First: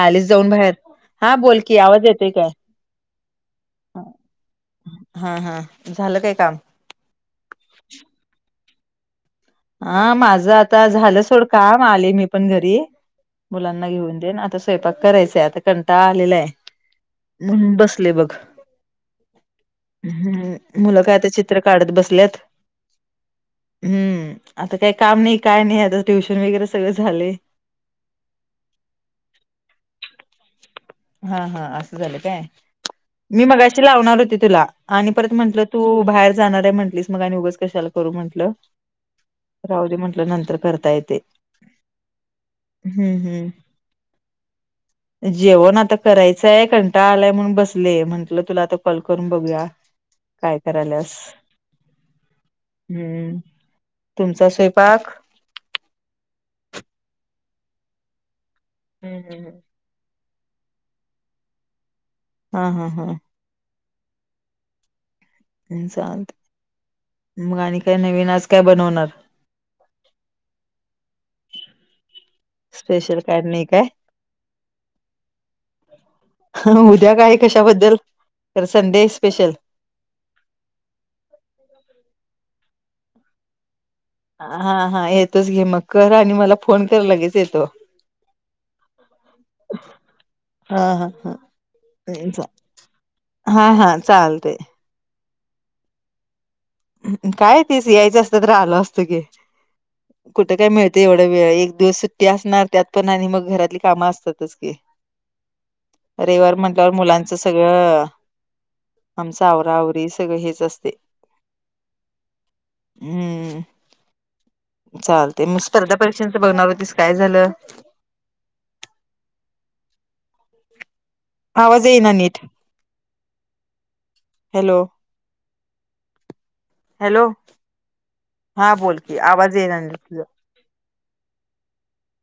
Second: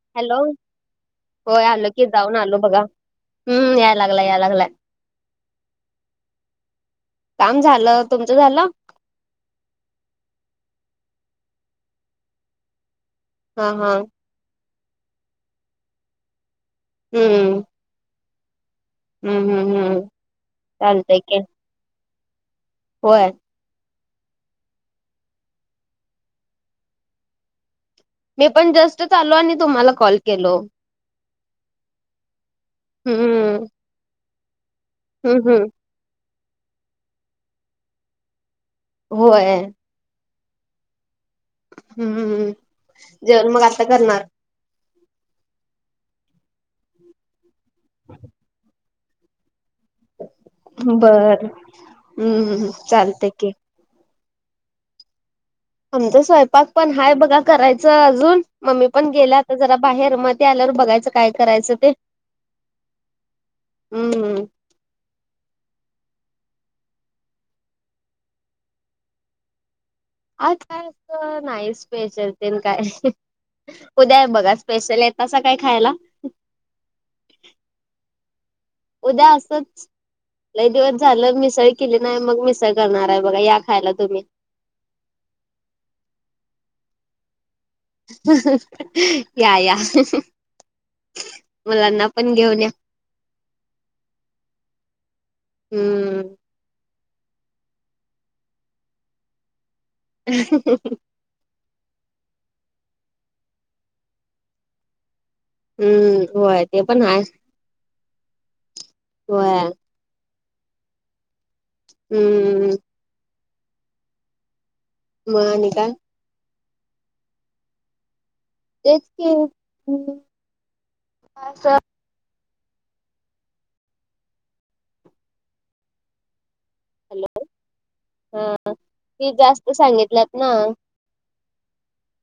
चालीस हॅलो जाऊन बाहेर हा होय बोलकीी आलो की आवाज येतेय जाऊन काय आलो बघा हम्म याय लागलाय याय लागलाय हा हा झालं काय काम काम झालं तुमचं झालं हा माझ आता झालं सोड काम आले मी पण घरी हा मुलांना हा घेऊन देन आता स्वयंपाक करायचाय आता कंटाळ आलेलाय हम्म म्ह बसले बघ हम्म हम्म हम्म हम्म मुलं काय चालतय आता की चित्र काढत बसल्यात होय हम्म आता काही काम नाही काय नाही आता ट्युशन वगैरे सगळें झाले मी पण जस्टच चालो आणि तुम्हाला कॉल केलो हा हा असं झालं काय हम्म मी मगाशी लावणार होती तुला आणि परत हम्म म्हटलं हम्म तू बाहेर जाणार आहे म्हटलीस मग आणि उगच कशाला करू म्हटलं होय राहली म्हटलं नंतर करता येत ते हम्म जेवण मग आता करणार जेवण आता करायचंय कंटा आलाय म्हणून बसले म्हंटलं तुला आता कॉल करून बघूया काय करायलस बर हम्म चालतय हम्म की तुमचा स्वयंपाक आमच स्वयंपाक पण हाय बघा करायचं अजून. मम्मी पण हम्म गेलं हम्म आता हम्म. जरा- बाहेर. म ते आल्यावर बघायचं काय करायचं ते? हा हा हा. हम्म. हं. चालते. मग आणि काय नवीन? आज काय बनवणार? आज काय अस नाही स्पेशल. काय. स्पेशल काय नाही काय उद्या आहे बघा स्पेशल. येतासा काय खायला? ह उद्या काय कशाबद्दल? तर संडे उद्या स्पेशल असंच. लई दिवस झाले मिसळ केली नाही. मग मिसळ करणार आहे बघा. या खायला तुम्ही. हा हा. येतेच की मग. कर आणि मला फोन कर लगेच येतो. या या. हा हा ह. मुलांना पण ते घेऊन या. हा हा. चालते. हम्म. काय तेच यायचं असतं तर आलो असतो की. कुठं काय मिळत एवढं? एक वेळ. एक दिवस सुट्टी असणार त्यात पण आणि मग घरातली कामं असतातच की. हम्म रविवार होय ते म्हटल्यावर पण हाय मुलांच- सगळं. आमचं होय आवरा आवरी सगळं हेच असते. हम्म. हम्म. चालतय. मग आणि काय स्पर्धा परीक्षानच बघणार होतीस काय झालं? तेच की - आवाज येईना नीट. हॅलो. हॅलो. हा बोलकी. फी आवाज जास्त येइना तुझ- [unintelligible]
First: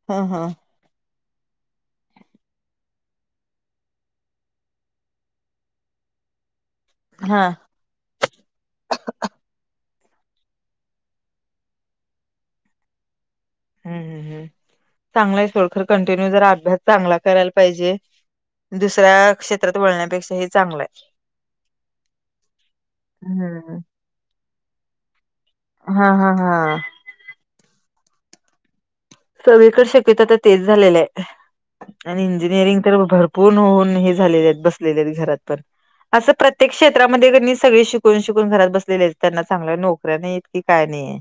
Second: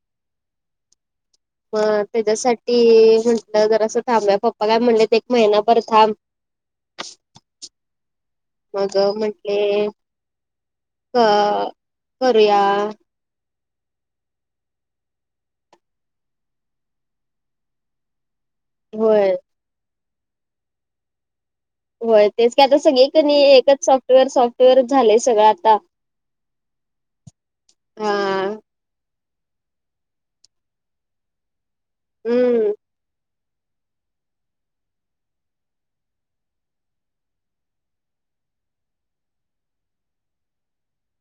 हं. हं. होय. त्याच्यासाठी म्हंटलं जरास थांबू या पप्पाना काय म्हटलं एक महिनाभर थांब. हा. मग म्हटले- क करूया. हम् हम् हम्. चांगलं आहे [unintelligible] खर कंटिन्यू जरा अभ्यास चांगला करायला पाहिजे. होय दुसऱ्या क्षेत्रात वळण्यापेक्षा हे चांगलंय. व्हय. तेच की आता सगळीकनी हम्म एकच सॉफ्टवेअर. सॉफ्टवेअरच झालेय सगळं- हां. हां. हां. हा. सगळीकडे शक्यतो आता तेच झालेलं आहे. आणि हम्म इंजिनिअरिंग कडे भरपूर- पूर्ण होऊन हे झालेले आहेत. बसलेले आहेत घरात पण. असं प्रत्येक क्षेत्रामध्ये कनी सगळे शिकून शिकून घरात बसलेले आहेत. त्यांना चांगल्या नोकऱ्या नाहीेत की काय नाहीये.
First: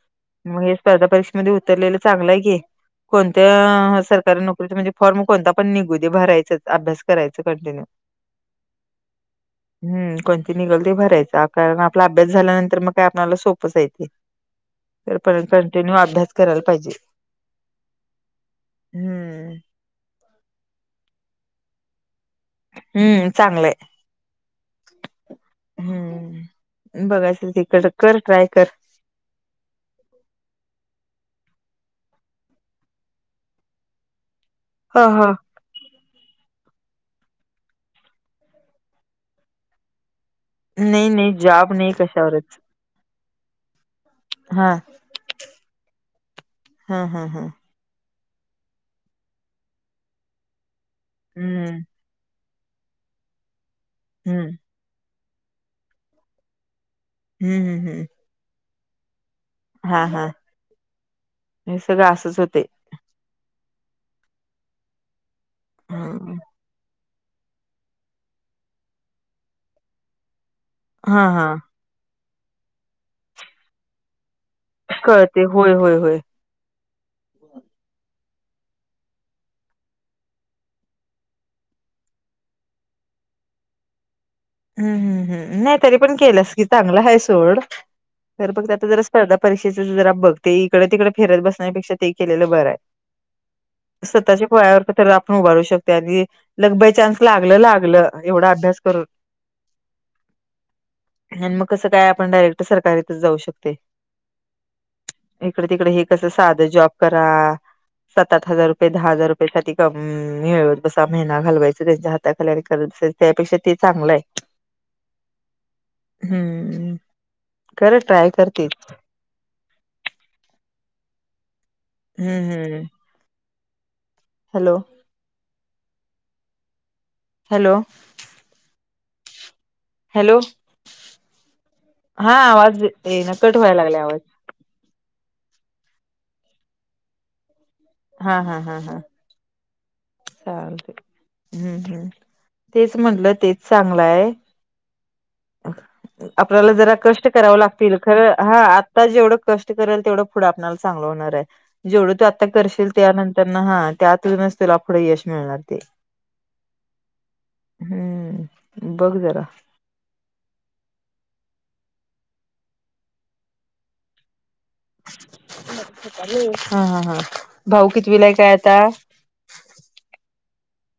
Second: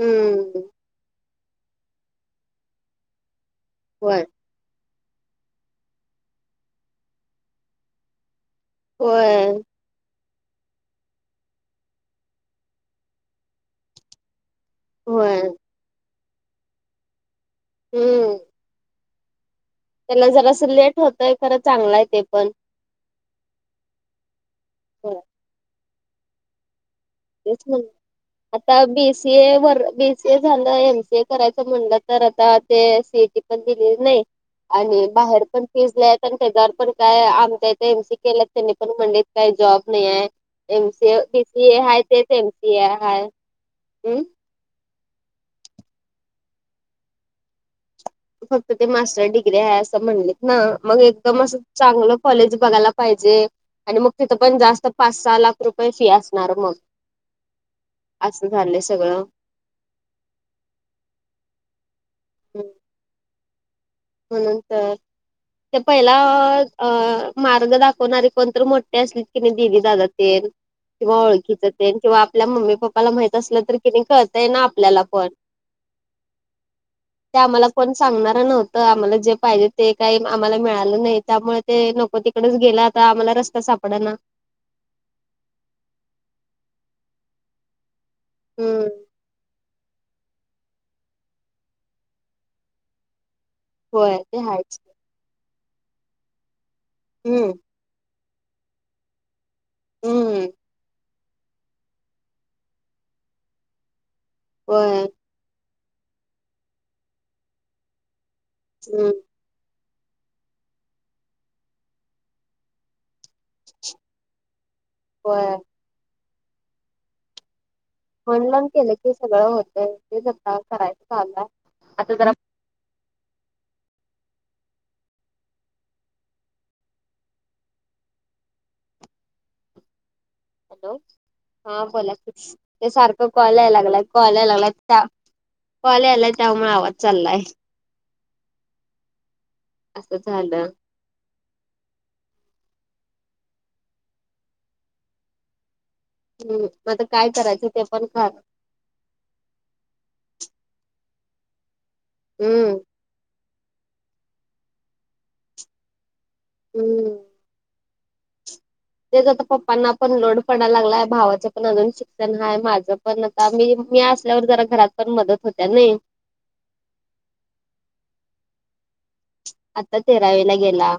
हम्म मग हे स्पर्धा परीक्षेमध्ये उतरलेलं चांगलं आहे की. कोणत्या- होय. सरकारी नोकरी. म्हणजे फॉर्म कोणता पण निघू दे भरायचाच अभ्यास करायचा कंटिन्यू. होय. हम्. कोणती निघल ते भरायच. कारण आपला अभ्यास झाल्यानंतर मग काय आपल्याला सोपंच आहे ते. हो होय पण कंटिन्यू अभ्यास करायला पाहिजे. ह. हम्म. त्याला जरा अस लेट होतय. खरं चांगलाय ते पण. हम्म चांगलंय. हो. बघायच [unintelligible] कर ट्राय कर. सी ए वर बी सी ए झालं. एम सी ए करायचं म्हणलं तर आता ते सी ए टी पण दिलेली नाही. आणि ह ह बाहेर पण फीज लय हायत. पण त्याच्यावर पण काय आम इथ एमसी के केला त्यांनी पण म्हंलीत काही जॉब नाही आहे. एम नाही सी ए नाही जॉब पीसीए नाही हा तेच एम कशावरच सीए हाया. हा हा हा हा. फक्त ते मास्टर डिग्री आहे असं म्हणलेत ना मग एकदम असं हम्म चांगलं कॉलेज बघायला पाहिजे आणि मग तिथं हम्म पण जास्त पाच सहा लाख रुपये फी असणार मग. हम् हम्म हम्. असं झालंय सगळं. हा हा हे सगळं असच होते म्हणंत त्या पहिला हम्म. अ मार्ग दाखवणारे कोणतरी मोठे असले की नाही दिदी दादाात किंवा हा हा ओळखीच किंवा आपल्या मम्मी पप्पाला माहित असलं तर कि नाही कळतय ना आपल्याला पण कळते होय होय होय ते आम्हाला पण सांगणार नव्हत आम्हाला जे पाहिजे ते काही आम्हाला मिळालं नाही त्यामुळे ते नको तिकडेच गेलं आता आम्हाला रस्ते सापड ना. हम् हम्म हम् नाही तरी पण केलंस कि चांगलं हाय सोड. तर बघत आता हम्म जरा स्पर्धा परीक्षेच जरा बघते इकडे तिकडे फेरत बसण्यापेक्षा ते केलेलं बरं आहे. होय ते स्वतःच्या हायच पाया वरती त्याला आपण उभारू शकते आणि लग बाय चान्स हम्म लागलं लागलं. एवढा अभ्यास करून. हम्म. आणि मग कसं काय आपण डायरेक्ट सरकारीतच जाऊ शकतोय. होय. इकडे तिकडे हे कस साध जॉब करा सात आठ हजार रुपये हम्म दहा हजार रुपये े मिळवत बसा महीना घालवायच त्यांच्या हाताखाली आणि करत बसायचं त्यापेक्षा ते चांगलं आहे. होय. हम्म. खरं ट्राय म्हणलावून करतील केलं की सगळं होतं तेच आता करायचं चाल्याय. हम्म हम् हम. हॅलो. हॅलो. हॅलो. हॅलो हा बोला हा आवाज ते सारखं येईना कट कॉल याय व्हायला लागलाय आवाज कॉलय लागलाय. का कॉल यालाय त्यामुळे आवाज चाललाय. हा हा हा हा. असं झालं चालतय. हम्म हम् तेच म्हटलं तेच चांगलंय हम्म आपल्याला मग जरा आता कष्ट काय करावं करायचं ते लागतील पण कळ खरं हा आता जेवढं कष्ट करेल तेवढं पुढं आपल्याला चांगलं होणार आहे जेवढं तू आता हम्म करशील त्यानंतर ना हा त्यातूनच त्याला पुढे यश मिळणार ते. हम्म. हम्म. बघ ते जरा जसं पपांना पण लोड पणा लागला आहे भावाच पण अजून शिक्षण आहे माझं पण आता मी मी असल्यावर जरा घरात पण मदत होत्या नाही. ॅ हा हा हा भाऊ कितीवीलाय काय आता. आता तेरावेला गेला.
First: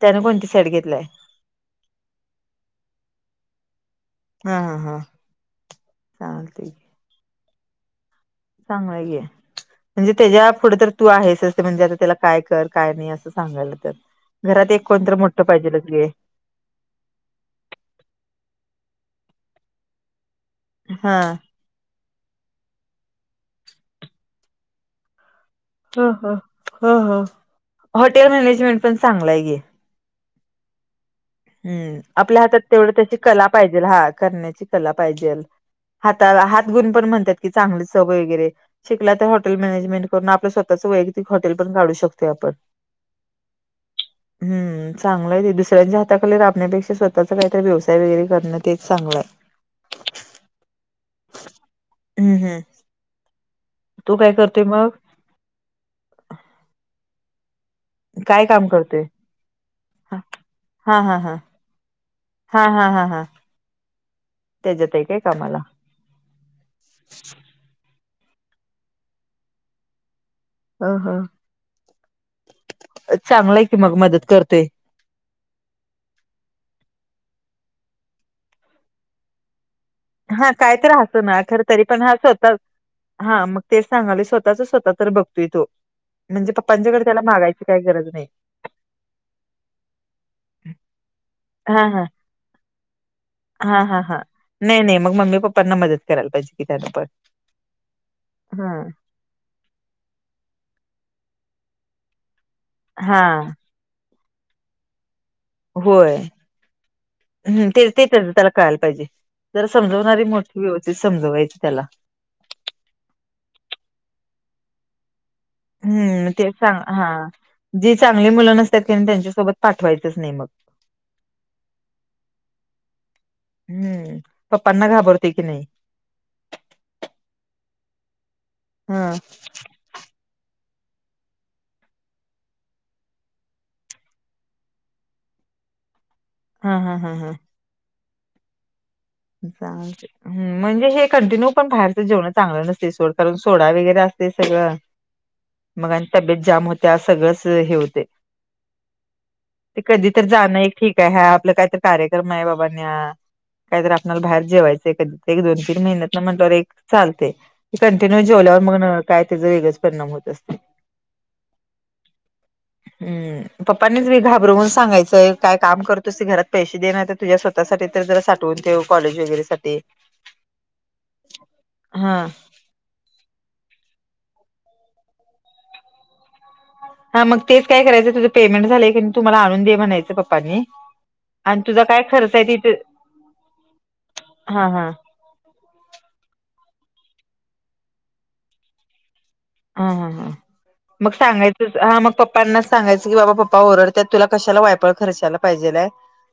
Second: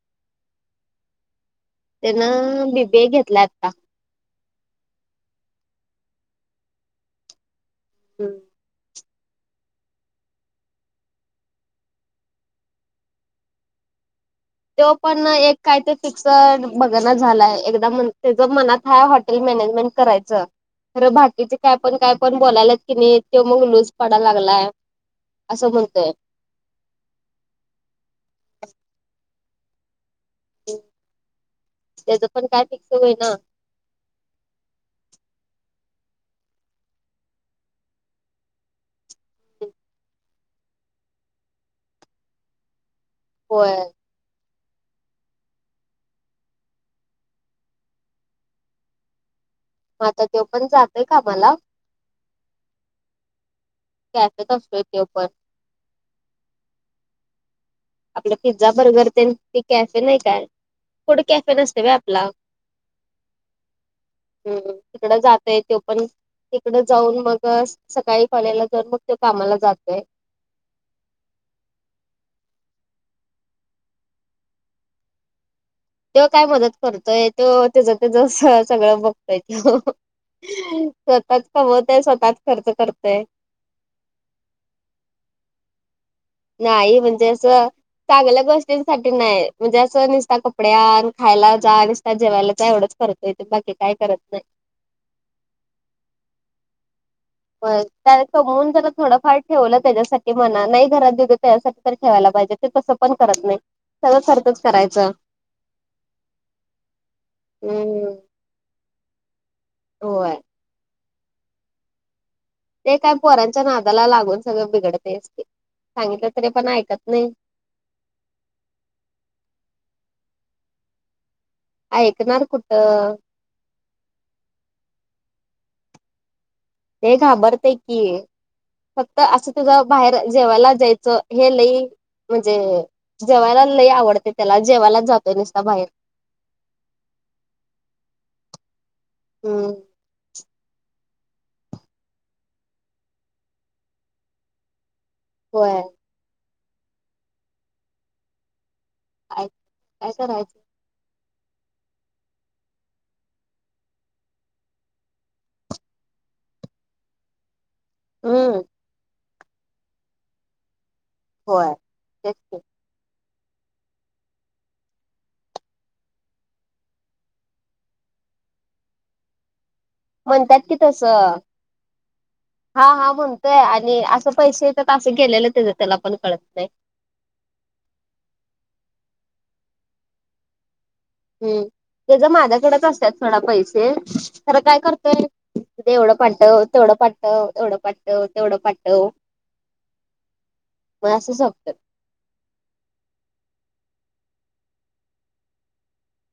त्याने कोणती साईड घेतलाय? त्यान बी, बी, ए घेतला आता. हा, हा, हा, चालतयऽ हम्, चांगलंय की. म्हणजे त्याच्या पुढं तर तू आहेसच. म्हणजे आता त्याला काय कर काय नाही. अस सांगायला तर घरात एक कोण तर मोठं पाहिजेलच की. च बघणा झालाय. एकदा त्याच मनात हाय हॉटेल मॅनेजमेंट करायच. खरं हा. बाकीचे काय पण काय पण बोलायलात की नाही, तो मग लूज पडा लागलाय. असं ह म्हणतोय. ह ह ह हॉटेल मॅनेजमेंट पण चांगला आहे की. [inaudible] हम्म त्याच आपल्या पण हातात काय तेवढ फिक्स त्याची होईना कला पाहिजे. हा करण्याची कला पाहिजेल. हाताला हात गुण पण म्हणतात की चांगली चव वगैरे. शिकला त्या हॉटेल मॅनेजमेंट करून आपलं स्वतःचं वैयक्तिक हॉटेल पण काढू शकतोय आपण. होय. हम्म चांगल आहे ते दुसऱ्यांच्या हात त्या खाली राबन्यापेक्षा स्वतःचा काहीतरी व्यवसाय वैगरे करण तेच चांगलय. आता तो पण जातोय कामाला. हम्म हम्म तू काय कॅफेेत करतोय आसतोय मग तो पण. आपलं काय काम पिझ्झा करतोय? बर्गर तेन ते कॅफे नाही हा काय. हा हा फुड हा कॅफे नसतय वय आपला. हा हा हा हा. हम्म त्याच्यात आहे तिकड काय कामाला जातोय तो पण, तिकड जाऊन मगच सकाळी कॉलेजला जाउन मग तो कामाला जातोय. ह ह चांगल आहे की मग, मदत करतोय. तो काय मदत करतोय. तो त्याच त्याच सगळं बघतोय तो. हा काही तरी आस ना, स्वतःच खर तरी कमवतय पण हा स्वतःच स्वतः खर्च करतय हा मग तेच सांगालोय, स्वतःच स्वतः तर बघतोय तो. म्हणजे नाही पप्पांच्याकडे त्याला म्हणजे अस मागायची काही गरज नाही चांगल्या गोष्टींसाठी नाही म्हणजे असं नुसता कपडे आण. खायला जा. हा हा नुसता जेवायला जा. एवढच करत. ते बाकी हा काय हा करत हा नाही. नाही नाही मग मम्मी पप्पांना मदत करायला पाहिजे की त्याने पण. व्हय त्याने कमवुन हा जरा थोडफार ठेवल त्याच्यासाठी म्हणा. नाही घरात दिल त्याच्यासाठी तर ठेवायला पाहिजे. ते तस पण हा करत नाही. सगळ खर्चच करायच. होय. हम्म ते ते त्याच त्याला कळायला पाहिजे. जरा समजवणारी होय. मोठी व्यवस्थित समजवायची त्याला. ते काय पोरांच्या नादाला लागून सगळं बिघडतयच ते. सांगितलं हम्म तरी तेच पण चांग हा ऐकत नाही जी चांगली मुलं नसतात की नाही. त्यांच्यासोबत पाठवायचंच नाही मग. ऐकणार कुठ. हम्म पप्पांना घाबरते की नाही? ते घाबरतय की, हा फक्त असं तुझ बाहेर जेवायला जायच हे लई म्हणजे जेवायला लई आवडतय त्याला. जेवायलाच जातो नुसता बाहेर. हा हा हा हा हम्म चालतय ह म्हणजे हे कंटिन्यू पण बाहेरच जेवणं चांगल नसतय सोड. कारण सोडा वगैरे असतय सगळ. [inaudible] मग आणि तब्येत जाम होत्या. सगळंच हे होते. काय ते कधी काय तर जाणं करायचं एक ठीक आहे. हा आपल काहीतरी कार्यक्रम आहे बाबा न्या. काहीतरी आपल्याला बाहेर जेवायचं आहे कधी एक दोन तीन महिन्यातन म्हटल्यावर एक चालतय. कंटिन्यू हम्म जेवल्यावर मग काय त्याचा वेगळच परिणाम होत असते. होय तेच हम्म पप्पांनीच मी घाबरवून सांगायचंय काय काम करतो त ते घरात पैसे देणार तर तुझ्या स्वतःसाठी तर ज ठेव कॉलेज वगैरे सा म्हणतात कि तस‌ हा हा हा म्हणतोय आणि असं पैसे येतात असं गेलेले त्याच त्याला पण कळत नाही. हा मग तेच काय करायचं तुझं पेमेंट झाय की तुम्हाला आणून दे म्हणायचं पप्पानी. हम् ते जर माझ्याकडेच असतात थोडा पैसे तर हा काय हा करतेय. एवढं पाटव तेवढं पाटव एवढं पाटव तेवढं पाटव. हा हा हां मग झोपतात सांगायचंच हा मग प् पना सांगायचं की, बाबा पप्पा ओरडतत्यात तुला कशाला वायपळ खर्चायला पाहिजेल आय.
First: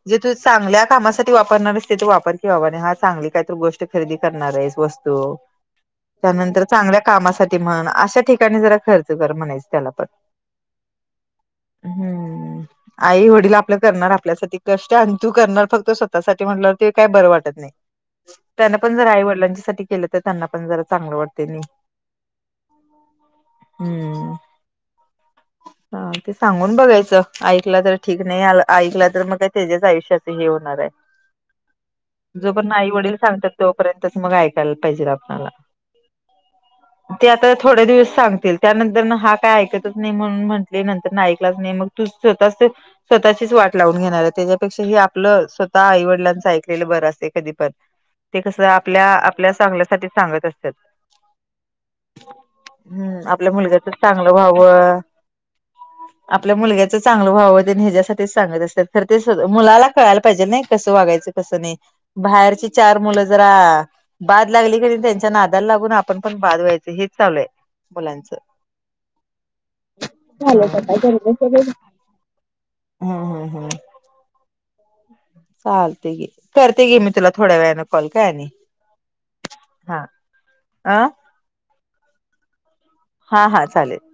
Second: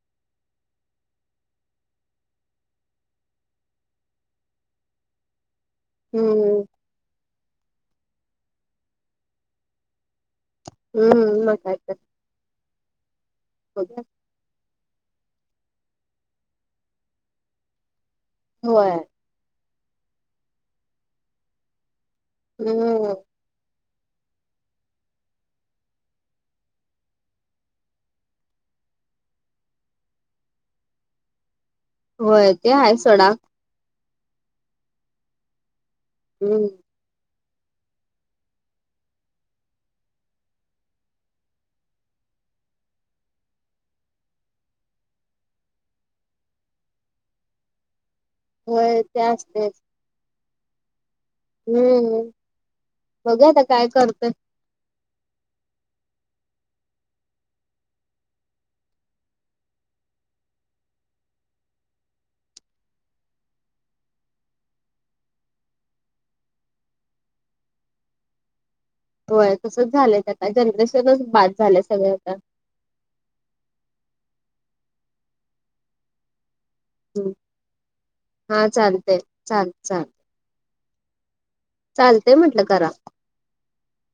जे तू चांगल्या कामासाठी वापरणारस तेतु तू वापर कि बाबा, आणि हा चांगली काही तर गोष्ट. खरेदी करणार आहेस वस्तू हम्म त्यानंतर चांगल्या कामासाठी म्हण. अशा ठिकाणी जरा खर्च कर म्हणायच त्याला पण. हम्म मग काय तर हम्म, आई वडील आपलं बघूया. करणार. आपल्यासाठी कष्ट अंतू करणार फक्त स्वतःसाठी म्हटलं ते काय बरं वाटत नाही. त्यांना होय पण जरा आई वडिलांच्या सा केलं तर त्यांना पण जरा चांगलं वाटते नाही. हो. हम्म. [inaudible] ह ते सांगून बघायचं ऐकलं तर ठीक नाही ऐकला तर मग का त्याच्याच आयुष्याच हे होणार आहे. होय ते जोपर्यंत आई आहे वडील सोडा. सांगतात तोपर्यंतच मग ऐकायला पाहिजे आपल्याला. हम्म. त्या. थोड्या दिवस सांगतील त्यानंतर हा काय ऐकतच नाही म्हणून म्हटले नंतर ना ऐकलाच नाही मग तू स्वतः. स्वतःचीच वाट लावून घेणार आहे त्याच्यापेक्षा ह आपलं स्वतः आईवडिलांचं ऐकलेलं बर असते कधीपण. [inaudible] ते कस होय आपल्या ते आपल्या असतेच चांगल्यासाठी सांगत असतात. हम्म हम्म बघू आपल्या आता काय मुलग्याचं करतोय चांगलं व्हावं. [inaudible] आपल्या मुलग्याचं चांगल भाव देन ह्याच्यासाठीच सांगत असतात खर ते मुला कळायला पाहिजे नाही कसं वागायचं. कस नाही. बाहेरची चार मुलं जरा बाद लागली करी त्यांच्या नादाला लागून आपण पण बाद व्हायच. हे चालू आहे मुलांचं. होय तसंच झालंय आता झालं काका जनरेशनच बाद झालंय सगळ आता. हम हम हम. चालतय की. करते गे मी तुला हम्म. थोड्या वेळनें कॉल काय हा चालतय चाल हा अ. चालतंय म्हटलं करा. हा हा चालेल.